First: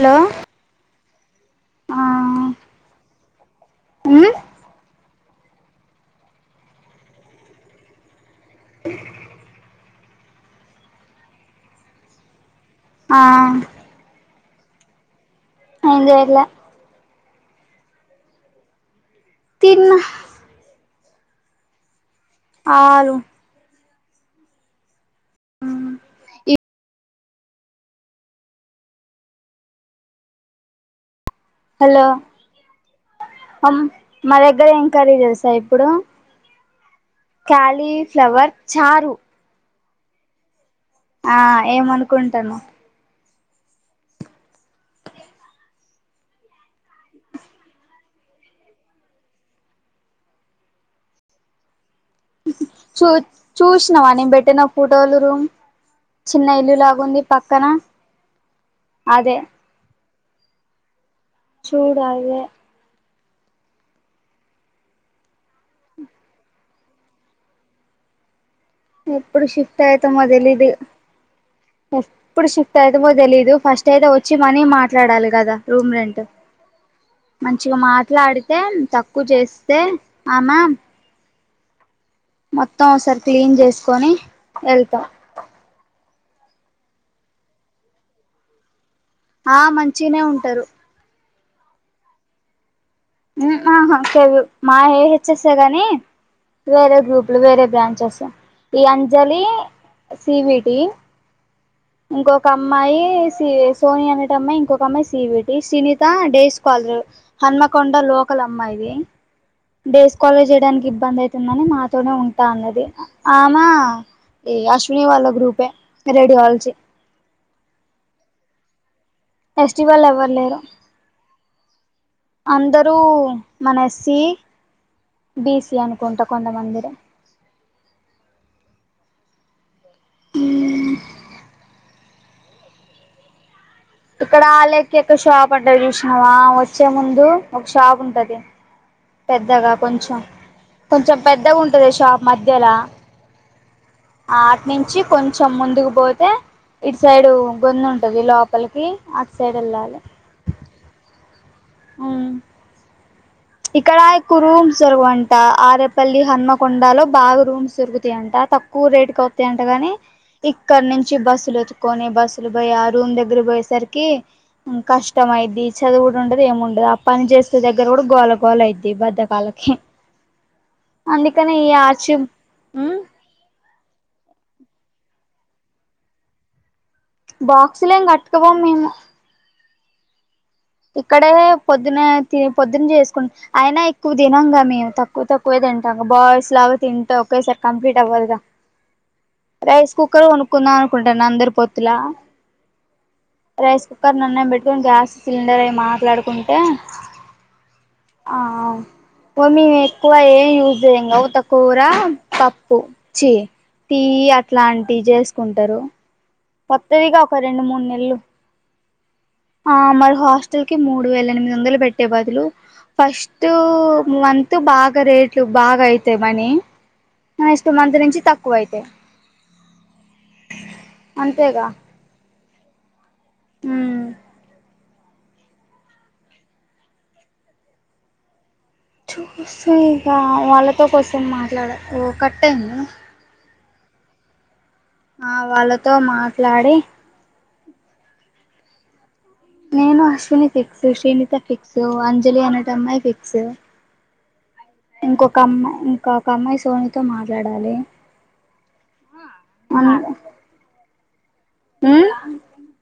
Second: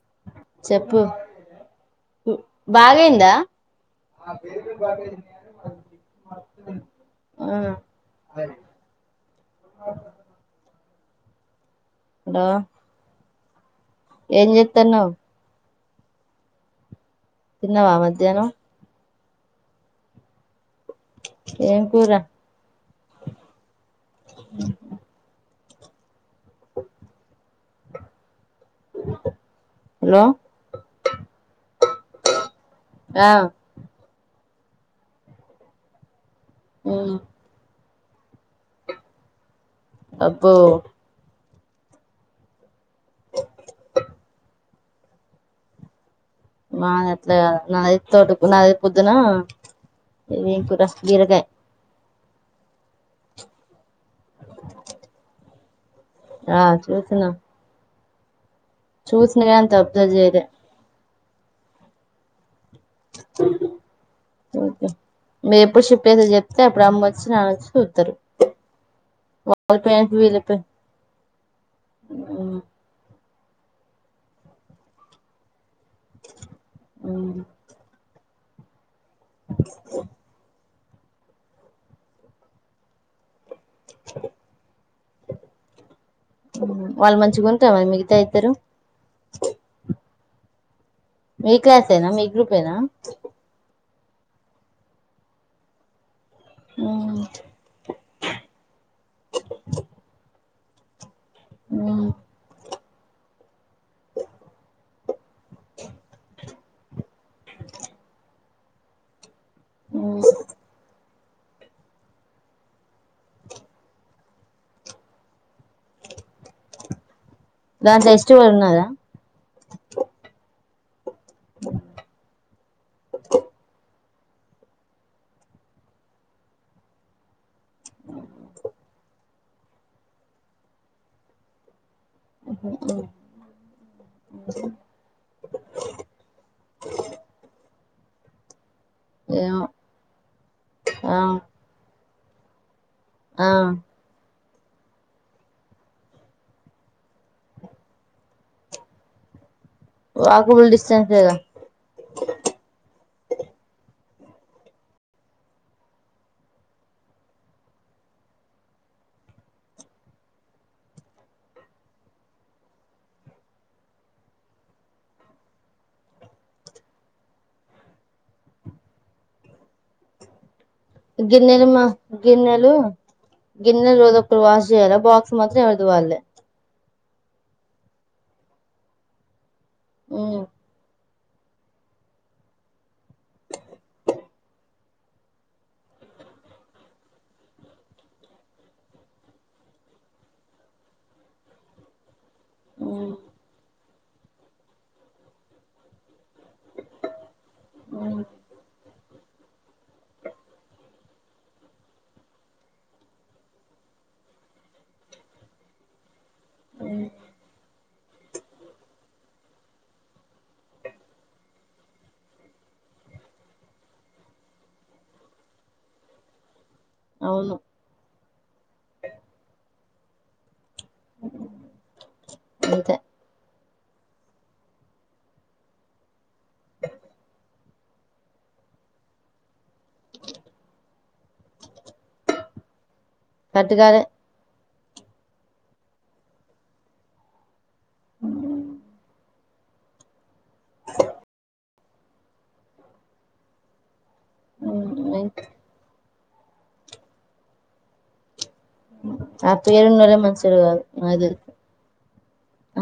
Hello చెప్పు ఆ బాగయిందా ఉమ్ ఆ హలో ఆ ఏం చెత్తన్నవు ఏం చేయట్లే తిన్నవా మధ్యాహ్నం తిన్న ఏం కూర ఆలు ఈ హలో హలో ఆ మా దగ్గర ఎం కర్రీ తెలుసా ఇప్పుడు ఉ క్యాలీఫ్లవర్ చారు అబ్బో ఆ ఏమనుకుంటానవ్ మాది [unintelligible] నాది తోట నాదిది పొద్దున ఇం కూర బీరకాయ చు చూసినావా నేను పెట్టిన ఫోటోలు [unintelligible] చిన్న ఆ ఇల్లులాగుంది పక్కన అదే చూసినా [unintelligible] అంత అబ్జర్వ్ చేయలే చూడు అవే ఓకే మీరు ఎప్పుడు షిప్ట్ చేసే చెప్తే అప్పుడు అమ్మొచ్చి నాన వచ్చి చూత్తరు ఎప్పుడు వాళ్ళ షిఫ్ట్ పేరెంట్స్ అయితమో వీళ్ళ తెలీదు పేరెంట్స్ ఎప్పుడు షిఫ్ అయి తెలీదు ఫస్ట్ అయితే వచ్చి మనీ మాట్లాడాలి కదా రూమ్ రెంట్ మగా మాట్లాడితే తక్కువ చేస్తే ఆమా మొత్తం ఒసారి క్లీన్ చేసుకొని వెళ్త వాళ్ళు మంచిగుంటా మ మిగతా ఇద్దరు ఆ మంచిగనే ఉంటారు మీ క్లాస్ ఎన మీ గ్రూప్ ఏన ఆహ చె మా ఏ హెచ్చేసా గాని వేరే మ్ గ్రూపులు వేరే బ్రాంచెస్ ఈ అంజలి సివిటి అ ఇంకొక అమ్మాయి సి [unintelligible] సోని అనేటి అమ్మాయి ఇంకొక అమ్మాయి సీవిటి Sunitha days scholar Hanamkonda local అ అమ్మాయిది ది డేస్ కాలేజ్ చేయడానికి ఇబ్బంది అయి [unintelligible] మాతోనే ఉంటా అన్నది ఆమా ఈ అశ్విని వాళ్ళ గ్రూపె [unintelligible] [unintelligible] ఫెస్టివల్ ఎవరు లేరు అందరూ మన [unintelligible] సి బీసి అనుకుంటా కొంతమంది [unintelligible] హు ఉఓహ ఇక్కడ అలేక్యక ఒక షాప్ అంట చూసినావా వచ్చే ముందు ఒక షాప్ ఉంటది ఏమో పెద్దగా కొంచెం కొంచెం ఆ పెద్దగా ఉంటంది షాప్ మధ్యల ఆ అట్న్నించి నుంచి కొంచెం ముందుకు పోతే ఇటు సైడ్ గొందు ఉంటది లోపలికి అటు సైడ్ వెళ్ళాలే [unintelligible] అ ఇక్కడ ఎక్కువ రూమ్స్ దొరగవంట ఆరేపల్లి హన్మకొండ లో బాగా రూమ్స్ దొరుగుతాయంట తక్ కూర రేటుకి వతాయంటగాని ఇక్కడ నుంచి బస్సులు ఎతుకొని బస్సులు పోయి ఆ రూమ్ దగ్గర పోయేసరికి కష్టం అయ్యిద్దీ చదువుడు ఉండది ఏముండదు ఆ పని చేస్తే దగ్గర కూడ గోల గోల [unintelligible] బద్ధకలకి గిన్నెలు మా ఆర్చి గిన్నెలు గిన్నెల రోజు ఒకరు వాష్ చేయాలా బాక్స్ మాత్రం ఎవరది వాళ్ళే బాక్సులుం ఎం కట్టుకపోము మేము ఉ ఇక్కడే పొద్దున్న పొద్దున్న చేసుకుంటా. అయినా ఎక్కువ తినంగా మేము తక్కువ తక్కువే తింటాం బాయ్స్ లాగా తింటే ఒకేసారి కంప్లీట్ అవ్వదుగా. రైస్ కుక్కరే కొనుక్కుందామనుకుంటున్నా అందరి పొత్తులా. ఉమ్. రైస్ కుక్కర్లో అన్నం పెట్టుకొని గ్యాస్ సిలిండర్యే మాట్లాడుకుంట. ఉమ్ ఆహ్ ఆహ్ పోని. తక్కువేం యూజ్ చేయంగా త. కూర పప్పు చీ టీ అట్లాంటివి చేసుకుంటారు. ఒత్తాయిగ ఒక రెండు మూడు నెలలు. ఆహ్ మరి హాస్టల్ కి మూడు వేల ఎనిమిది వందలు పెట్టే బదులు. ఫస్ట్ మంత్ బాగా రేట్లు బాగా అయితాయి మనీ. అవును ఫస్ట్ మంత్ నుంచి తక్కువ అయితాయ్ అంతేగా. అంతే. ఉమ్మ్ చూస్తా ఇగ వాళ్ళతో కోసం మాట్లాడాలి ఓ కట్టయిందా సత్తి గారె. ఆహ్ వాళ్ళతో మాట్లాడి. ఉమ్. నేను అశ్విని ఫిక్స్ శ్రీనిత ఫిక్స్ అంజలి అనేటామే ఫిక్స్ ఉమ్ ఇంకొక అమ్మాయి ఇంకొక అమ్మాయి సోనితో మాట్లాడాలి. ఉమ్ అన్ అప్పుచేయనివాడే మంచోడుగాదు ఆహ్ అది ఉమ్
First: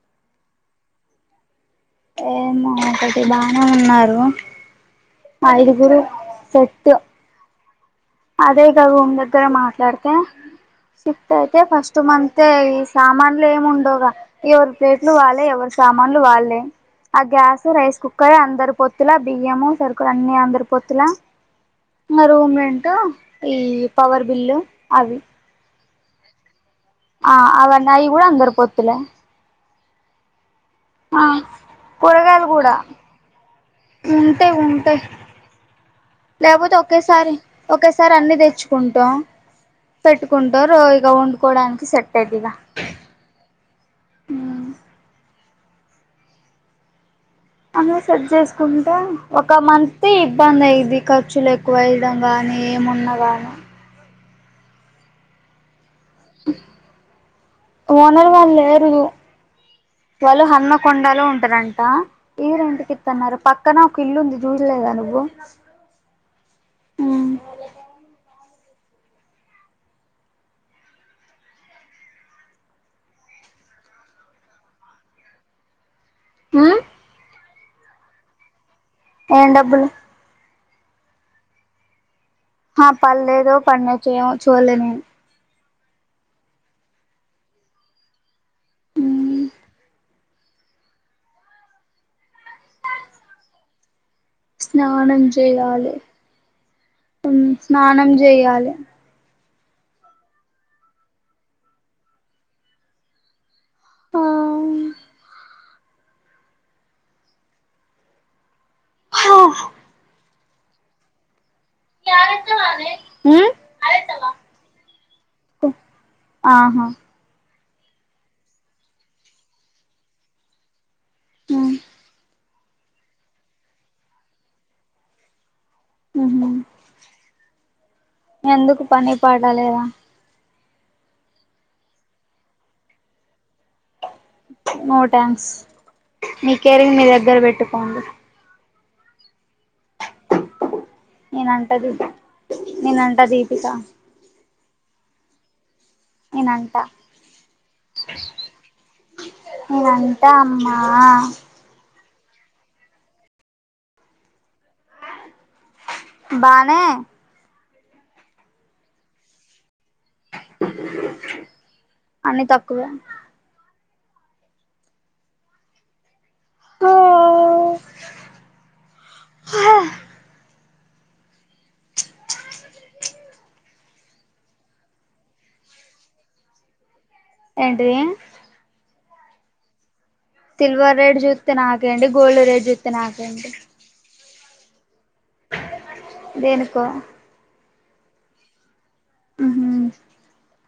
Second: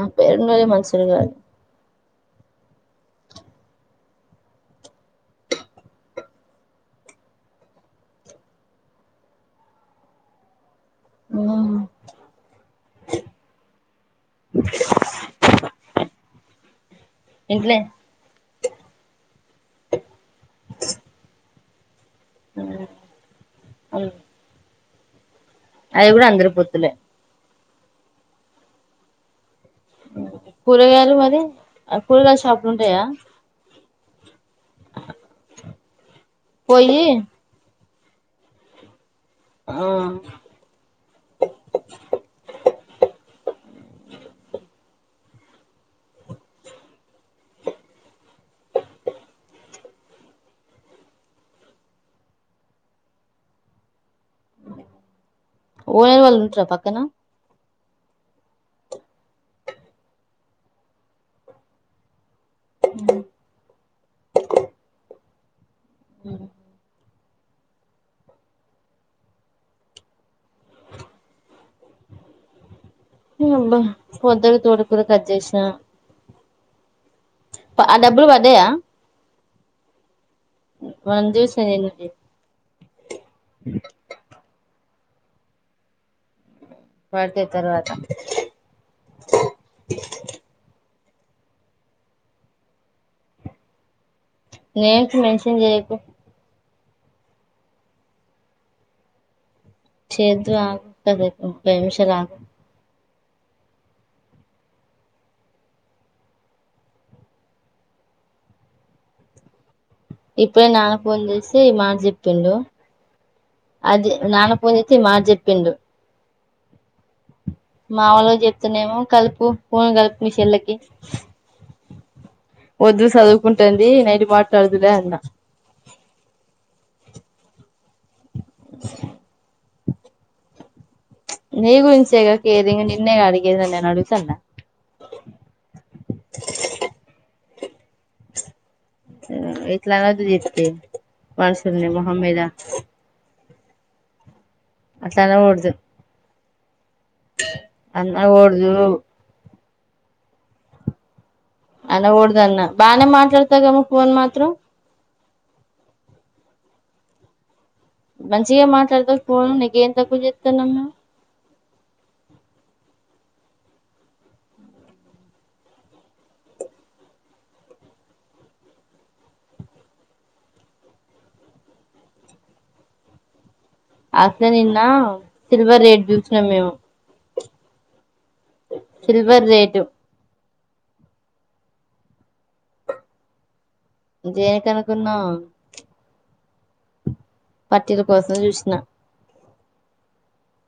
ఆ పేరు మీద మనుషులు కారు. ఏమో ఒకటి బానే ఉన్నారు. ఐదుగురు సెట్. అదేగా రూమ్ దగ్గర మాట్లాడితే షిఫ్ట్ అయితే ఉమ్ ఫస్ట్ మంత్ అయితే ఈ సామాన్లు ఏమి ఉండవుగా ఎవరి ప్లేట్లు వాళ్ళే ఎవరు సామాన్లు వాళ్ళే. ఆహ్ గ్యాస్ ఇంట్లే రైస్ కుక్కర్ అందరు పోత్తులా బియ్యము సరుకులు అన్ని అందరి పొత్తులా. రూమ్ రెంట్ ఈ పవర్ బిల్లు అవి. అవి కూడా అందరి పొత్తులే. ఆహ్ అవన్ని అవి కూడా అందరి పొత్తులే. కూరగాయలు ఆ మరి ఆహ్ కూరగాయల కూరగాయలు షాపులు కూడా ఉంటాయ. ఉంటాయి ఉంటాయి లేకపోతే పోయి ఒకేసారి. ఒకే సారి అన్ని తెచ్చుకుంటాం ఆ పెట్టుకుంటాం. అందరు ఇగ వండుకోవడానికి సెట్ అయ్యొద్ది ఇగా. అందరూ సెట్ చేసుకుంటే ఒక మంత్ ఇబ్బంది అయిద్ది ఖర్చులు ఎక్కువై. రం కానీ ఏమున్నా కానీ. ఓ వేరే వాళ్ళు ఉంటార పక్కన. ఓనర్ వాళ్ళు లేరు. వాళ్ళు హన్మకొండలో ఉంటారంట ఇది రెంట్. రెంటుకిత్తా అన్నారు పక్కన ఒక ఇల్లు ఉంది చూడలేదా నువ్వు. ఉమ్. ఉమ్ అబ్బా పొద్దున తోటకూర కట్ చేసినా. ఆహ్. ఆ డబ్బులు పడ్డాయా ఏం డబ్బులు వంద్ దిసేనుతే [unintelligible] ఆ పడలేదు పడినయో ఏమో చూడలే నేను పడితయి తర్వాత ఉమ్ నేమ్స్ స్నానం మెన్షన్ చేయాలి చేయకు ఉం స్నానం చేయాలి చేదువు ఆగు పది నీమిషాలు ఆగు ఆ హ ఇప్పుడే నానపోన్ చేసి ఈ మాట చెప్పిండు అది నాన్న ఫోన్ చేస్తే ఈ మాట చెప్పిండు ఆహా మా వాళ్ళకి చెప్తేనేమో కలుపు పోను కలుపు మీ చెల్లకి ఆ వద్దు చదువుకుంటుంది నైట్ మాట్లాడుదులే అన్నా ఉహు ఎందుకు పని పాటలేదా నీ గురించే గా కేరింగ్ నిన్నేగ అడిగేది అని నేనుడుగు తున్న నో ట్యాంక్స్ మీ కేరింగ్ మీ దగ్గర పెట్టుకోండి ఇట్లా అనొద్దు దీప్తి నేనంట మనుషుల్ని దీ మొహం మీద నేనంట దీపిక అట్లా అనకూడదు నేనంటా అనకూడదు నేను అంట అమ్మా అనకూడదు అన్న బానే మాట్లాడతాగ ఫోన్ మాత్రం బానే మంచికే మాట్లాడుతున్నావ్ ఫోను నీకేం తక్కువ చేస్తున్నావ్ మేము అన్ని తక్కువే హ హ అట్లే నిన్న సిల్వర్ రేట్ చూసినం మేము ఏంటిది సిల్వర్ రేటు సిల్వర్ రేట్ చూస్తే నాకేండి గోల్డ్ రేట్ చూస్తే నాకేంటి దేనికి అనుకున్నావు దేనీకో పటీల కోసం చూసిన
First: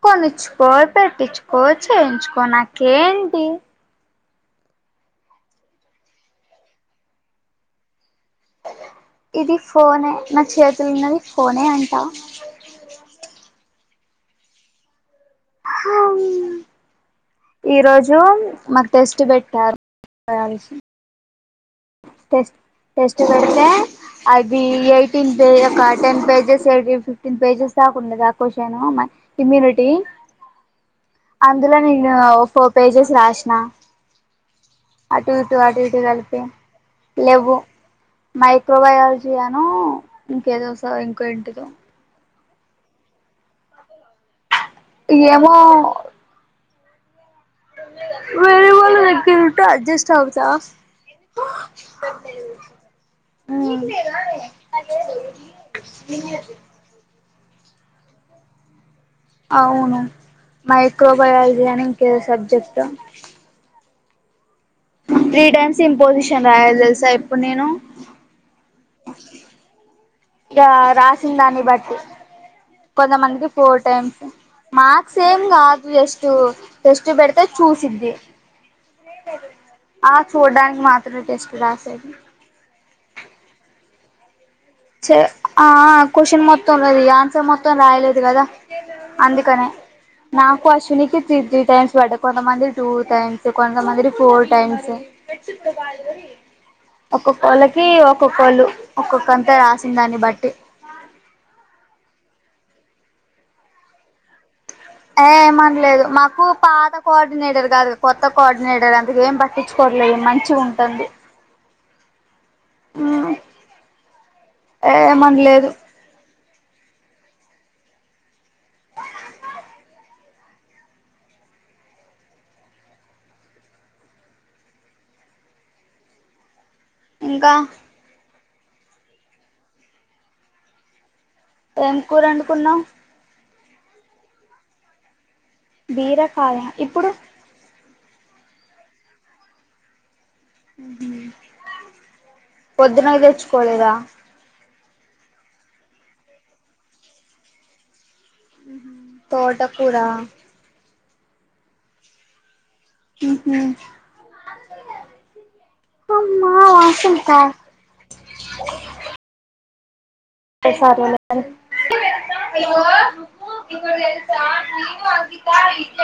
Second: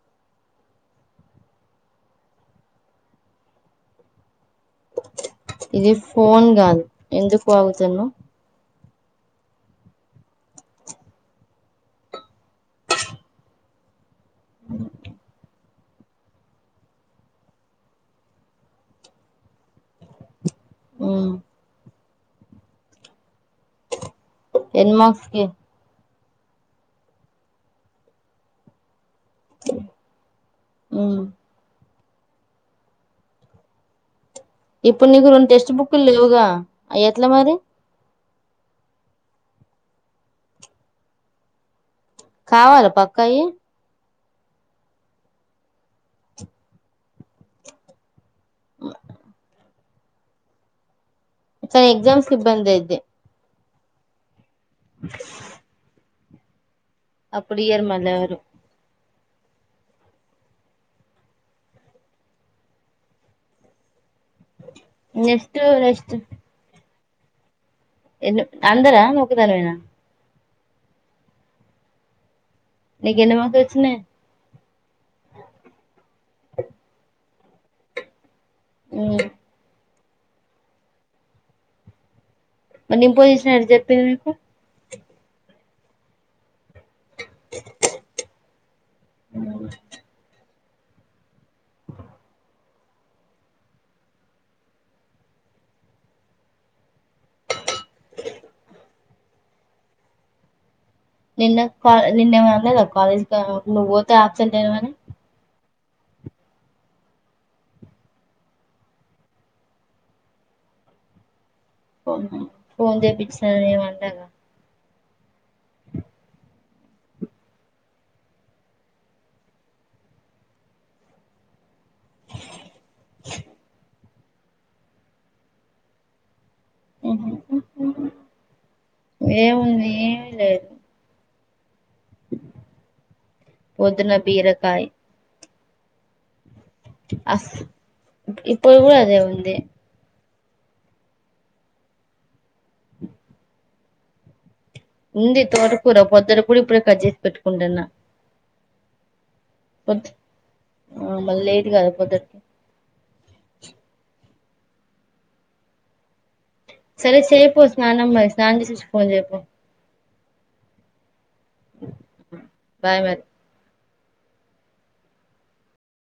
కొనుచుకో పెట్టించుకో చేయించుకో నాకేంటి ఇది ఫోన్ కాదు ఎందుకు వాగుతున్నావ్ ఇది ఫోనే నా చేతులు ఉన్నది ఫోనే అంటా అ హమ్ ఈ రోజు మాకు టెస్ట్ పెట్టారు ఉం టెస్ట్ టెస్ట్ పెడితే అది ఎన్ మార్క్స్ ఎయిటీన్ కి పే ఒక టెన్ పేజెస్ టీ ఫిఫ్టీన్ పేజెస్ దాకు ఉండదు ఆ క్వషన్ మ తిమ్మిబట్టి ఉమ్ [unintelligible] అందుల నేను ఫోర్ పేజెస్ రాశిన ఇప్పుడు నీకు అటు రెండు ఇటు టెక్స్ట్ అటు ఇటు బుక్లు కలిపి లేవుగా అవి ఎట్లా మరి లెవ్వు మైక్రోబయాలజీ అను ఇంకేదో స ఇకేంటిదో కావాల పక్కయి ఏమో ఓత్ మ ఇంకా అడ్జెస్ట్ అవుతా! స ఎక్సామ్స్ కి ఇబ్బంది అయితే ఆ [inaudible] రావే [unintelligible] అప్పుడు ఇయ్యర్ మళ్ళ వారు అవును మైక్రోబయాలజీ అని ఇంకేదో subject three next times next imposition రాయాలి తెలుసా ఇప్పుడు నేను ఎన్ అందరా నువ్వు ఒకదానివేన ఇగ రాసిన దాన్ని బట్టి నీకు ఎన్ని కొంతమందికి మార్కులు ఫోర్ వచ్చినాయి టైమ్స్ మార్క్స్ సేమ్ గాదు జెస్ట్ టెస్ట్ బెడితే చూసిద్ది. ఆ చూడడానికి మాత్ర టెస్ట్ రాసేది. నింపోజిషనరీ జెప్పింది ఎందుక్ చే ఆఆ క్వశ్చన్ మొత్ తొందరగా ఇగ ఆన్సర్ మొత్తం రాయలేదు గదా అందుకనే నాకు అశ్వినికి త్రీ త్రీ టైమ్స్ పడ్డ కొంతమంది టూ టైమ్స్ కొంతమంది ఫోర్ టైమ్స్ ఒక్కొక్కళ్ళకి ఒక్కొక్కళ్ళు ఒక్కొక్క అంతా రాసిన దాన్ని బట్టి నిన్న కా నిన్న ఏమన్న అనలే గదా కాలేజ్ కి ఆమె పోతుంది. నువ్ పోతే ఆబ్సెంట్ ఐనవనీ ఏ ఏమనలేదు మాకు పాత కోఆర్డినేటర్ కాదు కొత్త కోఆర్డినేటర్ అందుకే ఏం పట్ తెచ్చుకోవట్లేదు మంచిగుంటంది. పోను ఫోన్ జేపించ్చీనవేమో అంటరు. ఏమన్లేదు. ఇంకా! ఏముంది ఏమిలేదు ఏం కూరఅండుకున్నావ్? పొద్దున బీరకాయి. బీరకాయ ఇప్పుడు అస్ ఇప్పుడు గూడ అదే ఉంది. ఉ పొద్దున తెచ్చుకోలేదా! ఉంది తోటకూర పొద్దుటి కి గూడ ఇప్పుడే కట్ చేసి పెట్టుకుంటాన. తోట పొద్ ఆ మళ్ళ లేట్ గాదా పొద్దటి ఉహు సరే చేపో స్నానం మరి స్నానం చేసచ్చీ ఫోన్ చేయిపో సరేలే మరి బాయ్ మరి ఎా నను అత